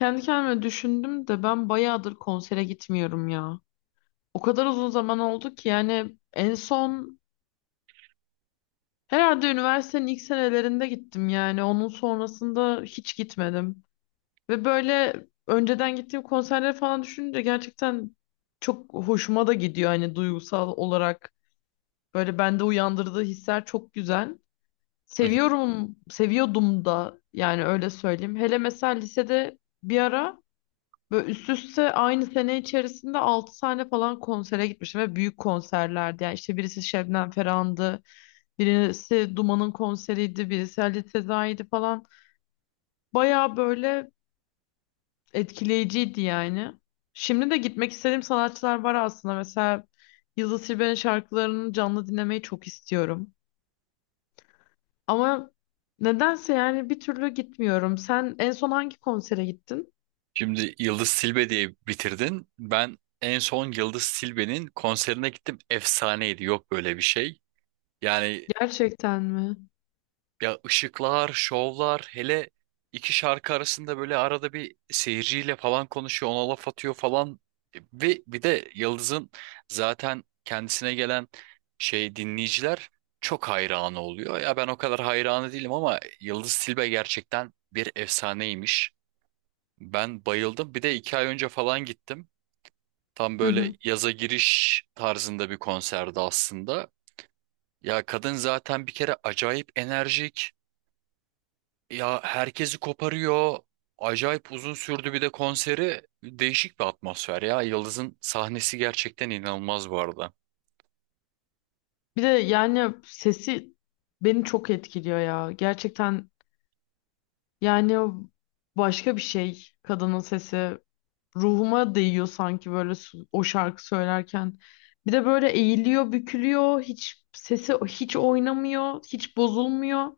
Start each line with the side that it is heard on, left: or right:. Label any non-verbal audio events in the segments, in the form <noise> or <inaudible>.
left: Kendi kendime düşündüm de ben bayağıdır konsere gitmiyorum ya. O kadar uzun zaman oldu ki yani en son herhalde üniversitenin ilk senelerinde gittim yani. Onun sonrasında hiç gitmedim. Ve böyle önceden gittiğim konserleri falan düşününce gerçekten çok hoşuma da gidiyor. Hani duygusal olarak böyle bende uyandırdığı hisler çok güzel.
right: Hı hı.
left: Seviyorum, seviyordum da yani öyle söyleyeyim. Hele mesela lisede bir ara böyle üst üste aynı sene içerisinde 6 tane falan konsere gitmişim ve büyük konserlerdi. Yani işte birisi Şebnem Ferhan'dı, birisi Duman'ın konseriydi, birisi Halit Sezai'ydi falan. Baya böyle etkileyiciydi yani. Şimdi de gitmek istediğim sanatçılar var aslında. Mesela Yıldız Tilbe'nin şarkılarını canlı dinlemeyi çok istiyorum. Ama nedense yani bir türlü gitmiyorum. Sen en son hangi konsere gittin?
right: Şimdi Yıldız Silbe diye bitirdin. Ben en son Yıldız Silbe'nin konserine gittim. Efsaneydi. Yok böyle bir şey. Yani
left: Gerçekten mi?
right: ya ışıklar, şovlar, hele iki şarkı arasında böyle arada bir seyirciyle falan konuşuyor, ona laf atıyor falan. Ve bir de Yıldız'ın zaten kendisine gelen şey dinleyiciler çok hayranı oluyor. Ya ben o kadar hayranı değilim ama Yıldız Silbe gerçekten bir efsaneymiş. Ben bayıldım. Bir de iki ay önce falan gittim. Tam
left: Hı
right: böyle
left: hı.
right: yaza giriş tarzında bir konserdi aslında. Ya kadın zaten bir kere acayip enerjik. Ya herkesi koparıyor. Acayip uzun sürdü bir de konseri. Değişik bir atmosfer ya. Yıldız'ın sahnesi gerçekten inanılmaz bu arada.
left: Bir de yani sesi beni çok etkiliyor ya. Gerçekten yani başka bir şey kadının sesi ruhuma değiyor sanki böyle o şarkı söylerken. Bir de böyle eğiliyor, bükülüyor. Hiç sesi hiç oynamıyor, hiç bozulmuyor.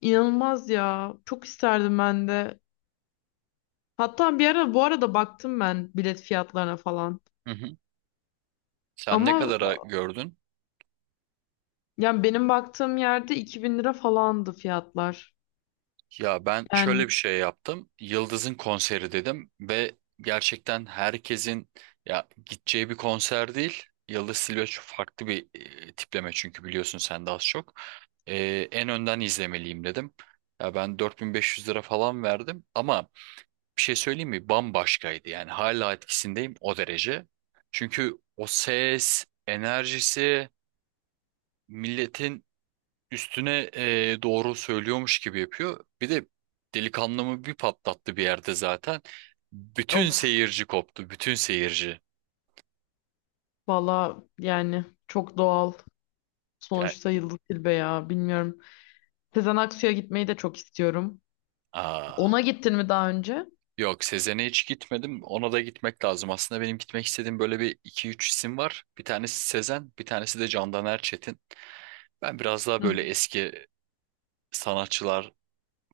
left: İnanılmaz ya. Çok isterdim ben de. Hatta bir ara bu arada baktım ben bilet fiyatlarına falan.
right: Hı hı. Sen ne Ama
left: Ama
right: kadara gördün?
left: yani benim baktığım yerde 2.000 lira falandı fiyatlar.
right: Ya ben şöyle
left: Yani,
right: bir şey yaptım. Yıldız'ın konseri dedim ve gerçekten herkesin ya gideceği bir konser değil. Yıldız Tilbe çok farklı bir tipleme çünkü biliyorsun sen de az çok. E, En önden izlemeliyim dedim. Ya ben 4500 lira falan verdim ama bir şey söyleyeyim mi? Bambaşkaydı yani hala etkisindeyim o derece. Çünkü o ses, enerjisi, milletin üstüne doğru söylüyormuş gibi yapıyor. Bir de delikanlımı bir patlattı bir yerde zaten. Bütün
left: of.
right: seyirci koptu. Bütün seyirci.
left: Valla, yani çok doğal.
right: Yani,
left: Sonuçta Yıldız Tilbe ya, bilmiyorum. Sezen Aksu'ya gitmeyi de çok istiyorum.
right: aa,
left: Ona gittin mi daha önce?
right: yok Sezen'e hiç gitmedim. Ona da gitmek lazım. Aslında benim gitmek istediğim böyle bir iki üç isim var. Bir tanesi Sezen, bir tanesi de Candan Erçetin. Ben biraz daha
left: Hı.
right: böyle eski sanatçılar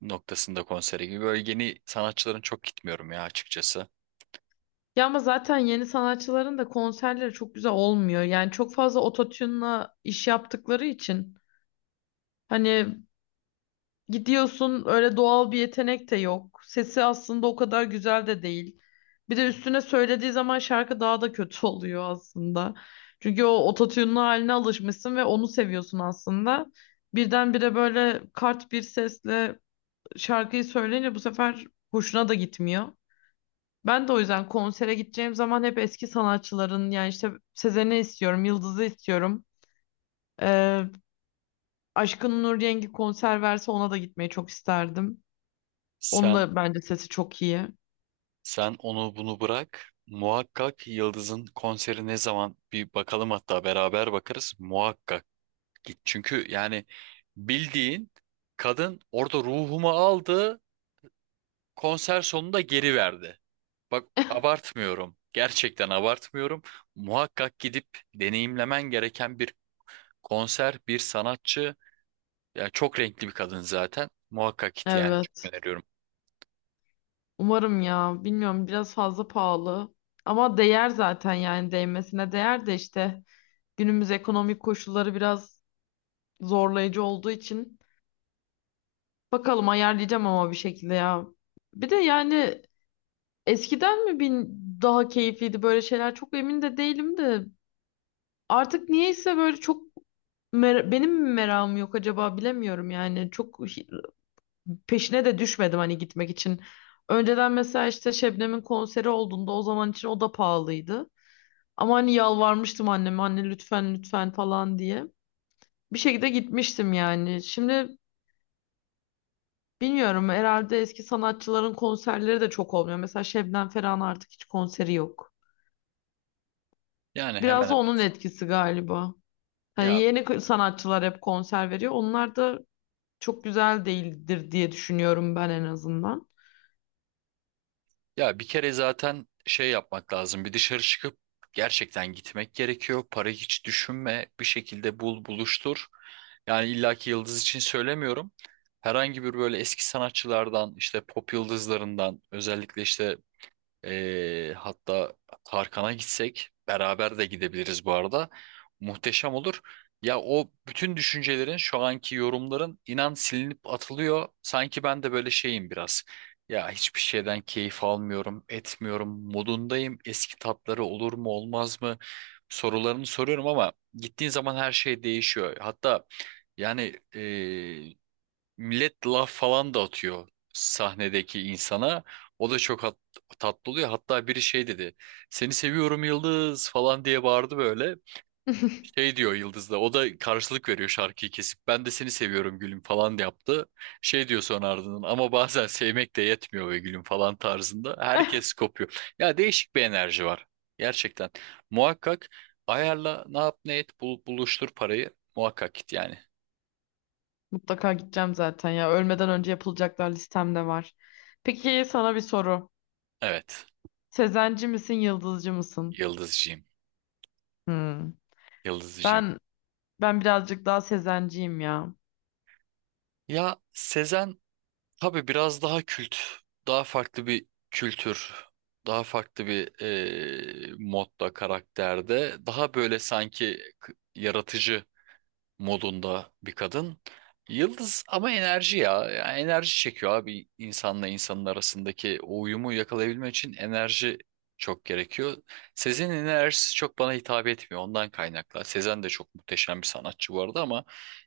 right: noktasında konsere gibi. Böyle yeni sanatçıların çok gitmiyorum ya açıkçası.
left: Ya ama zaten yeni sanatçıların da konserleri çok güzel olmuyor. Yani çok fazla ototune'la iş yaptıkları için hani gidiyorsun öyle doğal bir yetenek de yok. Sesi aslında o kadar güzel de değil. Bir de üstüne söylediği zaman şarkı daha da kötü <laughs> oluyor aslında. Çünkü o ototune'lu haline alışmışsın ve onu seviyorsun aslında. Birdenbire böyle kart bir sesle şarkıyı söyleyince bu sefer hoşuna da gitmiyor. Ben de o yüzden konsere gideceğim zaman hep eski sanatçıların yani işte Sezen'i istiyorum, Yıldız'ı istiyorum. Ee, Aşkın Nur Yengi konser verse ona da gitmeyi çok isterdim. Onun
right: Sen
left: da bence sesi çok iyi.
right: Sen onu bunu bırak. Muhakkak Yıldız'ın konseri ne zaman bir bakalım hatta beraber bakarız. Muhakkak git. Çünkü yani bildiğin kadın orada ruhumu aldı. Konser sonunda geri verdi. Bak abartmıyorum. Gerçekten abartmıyorum. Muhakkak gidip deneyimlemen gereken bir konser, bir sanatçı. Ya çok renkli bir kadın zaten. Muhakkak git yani. Evet,
left: Evet.
right: çok öneriyorum.
left: Umarım ya. Bilmiyorum, biraz fazla pahalı. Ama değer zaten, yani değmesine değer de işte günümüz ekonomik koşulları biraz zorlayıcı olduğu için bakalım, ayarlayacağım ama bir şekilde ya. Bir de yani eskiden mi bin daha keyifliydi böyle şeyler? Çok emin de değilim de. Artık niyeyse böyle çok benim mi merakım yok acaba, bilemiyorum yani. Çok peşine de düşmedim hani gitmek için. Önceden mesela işte Şebnem'in konseri olduğunda o zaman için o da pahalıydı. Ama hani yalvarmıştım anneme, anne lütfen lütfen falan diye. Bir şekilde gitmiştim yani. Şimdi bilmiyorum, herhalde eski sanatçıların konserleri de çok olmuyor. Mesela Şebnem Ferah'ın artık hiç konseri yok.
right: Yani hemen
left: Biraz da
right: hemen.
left: onun etkisi galiba. Hani
right: Ya
left: yeni sanatçılar hep konser veriyor. Onlar da çok güzel değildir diye düşünüyorum ben en azından.
right: Ya bir kere zaten şey yapmak lazım. Bir dışarı çıkıp gerçekten gitmek gerekiyor. Para hiç düşünme. Bir şekilde bul, buluştur. Yani illaki yıldız için söylemiyorum. Herhangi bir böyle eski sanatçılardan, işte pop yıldızlarından, özellikle işte hatta Tarkan'a gitsek beraber de gidebiliriz bu arada. Muhteşem olur. Ya o bütün düşüncelerin şu anki yorumların inan silinip atılıyor. Sanki ben de böyle şeyim biraz. Ya hiçbir şeyden keyif almıyorum, etmiyorum, modundayım. Eski tatları olur mu olmaz mı sorularını soruyorum ama gittiğin zaman her şey değişiyor. Hatta yani millet laf falan da atıyor sahnedeki insana. O da çok tatlı oluyor. Hatta biri şey dedi. Seni seviyorum Yıldız falan diye bağırdı böyle.
left: <laughs>
right: Şey diyor Yıldız da. O da karşılık veriyor şarkıyı kesip. Ben de seni seviyorum gülüm falan yaptı. Şey diyor sonra ardından. Ama bazen sevmek de yetmiyor be gülüm falan tarzında. Herkes kopuyor. Ya değişik bir enerji var. Gerçekten. Muhakkak ayarla ne yap ne et buluştur parayı. Muhakkak git yani.
left: Mutlaka gideceğim zaten ya. Ölmeden önce yapılacaklar listemde var. Peki, sana bir soru.
right: Evet.
left: Sezenci misin, yıldızcı mısın?
right: Yıldızcığım.
left: Hmm.
right: Yıldızcığım.
left: Ben ben birazcık daha sezenciyim ya.
right: Ya Sezen tabii biraz daha kült, daha farklı bir kültür, daha farklı bir modda, karakterde, daha böyle sanki yaratıcı modunda bir kadın. Yıldız ama enerji ya. Enerji çekiyor abi, insanla insanın arasındaki o uyumu yakalayabilmek için enerji çok gerekiyor. Sezen'in enerjisi çok bana hitap etmiyor, ondan kaynaklı. Sezen de çok muhteşem bir sanatçı bu arada ama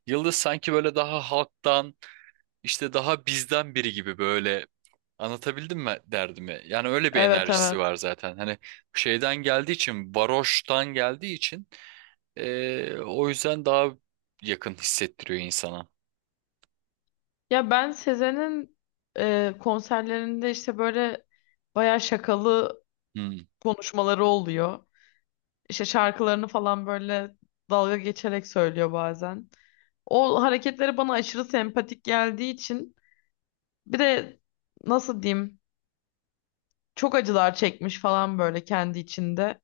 right: Yıldız sanki böyle daha halktan, işte daha bizden biri gibi böyle. Anlatabildim mi derdimi? Yani öyle bir
left: Evet,
right: enerjisi
left: evet.
right: var zaten. Hani şeyden geldiği için, varoştan geldiği için o yüzden daha yakın hissettiriyor insana.
left: Ya ben Sezen'in konserlerinde işte böyle bayağı şakalı
right: Hmm.
left: konuşmaları oluyor. İşte şarkılarını falan böyle dalga geçerek söylüyor bazen. O hareketleri bana aşırı sempatik geldiği için, bir de nasıl diyeyim, çok acılar çekmiş falan böyle kendi içinde.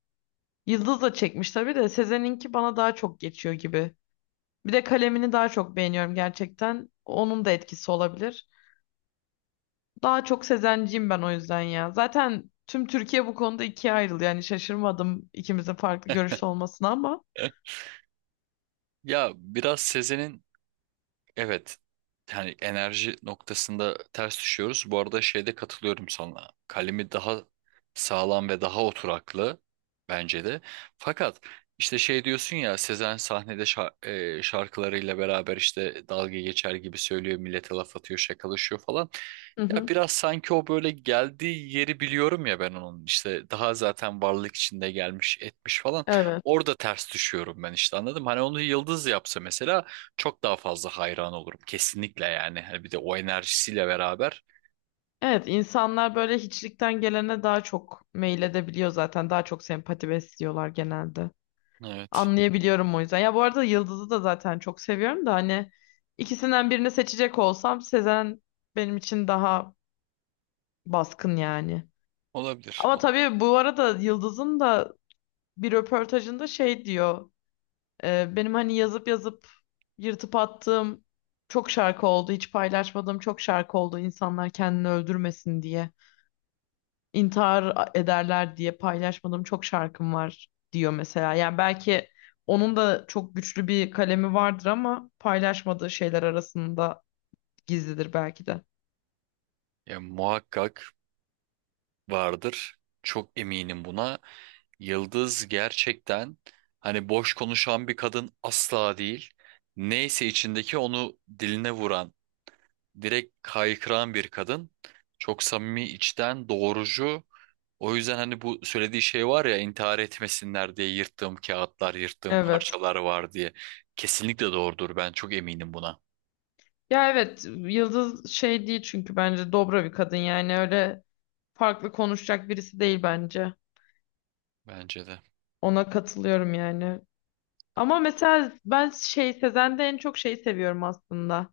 left: Yıldız da çekmiş tabii de Sezen'inki bana daha çok geçiyor gibi. Bir de kalemini daha çok beğeniyorum gerçekten. Onun da etkisi olabilir. Daha çok Sezenciyim ben o yüzden ya. Zaten tüm Türkiye bu konuda ikiye ayrıldı. Yani şaşırmadım ikimizin farklı görüşte olmasına ama.
right: <laughs> Ya biraz Sezen'in. Evet. Yani enerji noktasında ters düşüyoruz. Bu arada şeyde katılıyorum sana. Kalemi daha sağlam ve daha oturaklı bence de. Fakat işte şey diyorsun ya, Sezen sahnede şarkılarıyla beraber işte dalga geçer gibi söylüyor, millete laf atıyor, şakalaşıyor falan.
left: Hı
right: Ya
left: hı.
right: biraz sanki o böyle geldiği yeri biliyorum ya, ben onun işte daha zaten varlık içinde gelmiş etmiş falan,
left: Evet.
right: orada ters düşüyorum ben, işte anladım. Hani onu Yıldız yapsa mesela çok daha fazla hayran olurum kesinlikle yani, hani bir de o enerjisiyle beraber.
left: Evet, insanlar böyle hiçlikten gelene daha çok meyil edebiliyor zaten. Daha çok sempati besliyorlar genelde.
right: Evet,
left: Anlayabiliyorum o yüzden. Ya, bu arada Yıldız'ı da zaten çok seviyorum da hani ikisinden birini seçecek olsam Sezen benim için daha baskın yani.
right: olabilir
left: Ama
right: olabilir.
left: tabii bu arada Yıldız'ın da bir röportajında şey diyor. Benim hani yazıp yazıp yırtıp attığım çok şarkı oldu. Hiç paylaşmadığım çok şarkı oldu. İnsanlar kendini öldürmesin diye, intihar ederler diye paylaşmadığım çok şarkım var diyor mesela. Yani belki onun da çok güçlü bir kalemi vardır ama paylaşmadığı şeyler arasında gizlidir belki de.
right: Ya muhakkak vardır, çok eminim buna. Yıldız gerçekten hani boş konuşan bir kadın asla değil, neyse içindeki onu diline vuran, direkt kaykıran bir kadın. Çok samimi, içten, doğrucu. O yüzden hani bu söylediği şey var ya, intihar etmesinler diye yırttığım kağıtlar, yırttığım
left: Evet.
right: parçalar var diye. Kesinlikle doğrudur. Ben çok eminim buna.
left: Ya evet, Yıldız şey değil çünkü bence dobra bir kadın, yani öyle farklı konuşacak birisi değil bence.
right: Bence de.
left: Ona katılıyorum yani. Ama mesela ben şey, Sezen'de en çok şeyi seviyorum aslında.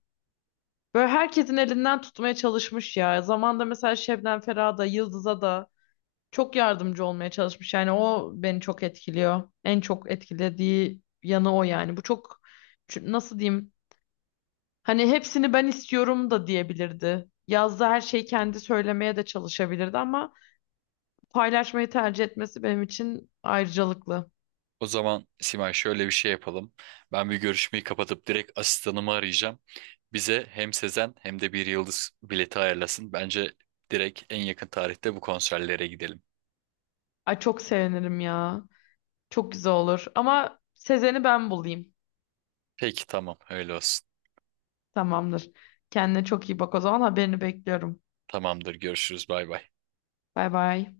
left: Böyle herkesin elinden tutmaya çalışmış ya. Zamanında mesela Şebnem Ferah'a da Yıldız'a da çok yardımcı olmaya çalışmış. Yani o beni çok etkiliyor. En çok etkilediği yanı o yani. Bu çok nasıl diyeyim? Hani hepsini ben istiyorum da diyebilirdi. Yazda her şeyi kendi söylemeye de çalışabilirdi ama paylaşmayı tercih etmesi benim için ayrıcalıklı.
right: O zaman Simay, şöyle bir şey yapalım. Ben bir görüşmeyi kapatıp direkt asistanımı arayacağım. Bize hem Sezen hem de bir yıldız bileti ayarlasın. Bence direkt en yakın tarihte bu konserlere gidelim.
left: Ay, çok sevinirim ya. Çok güzel olur. Ama Sezen'i ben bulayım.
right: Peki, tamam, öyle olsun.
left: Tamamdır. Kendine çok iyi bak o zaman. Haberini bekliyorum.
right: Tamamdır, görüşürüz, bay bay.
left: Bay bay.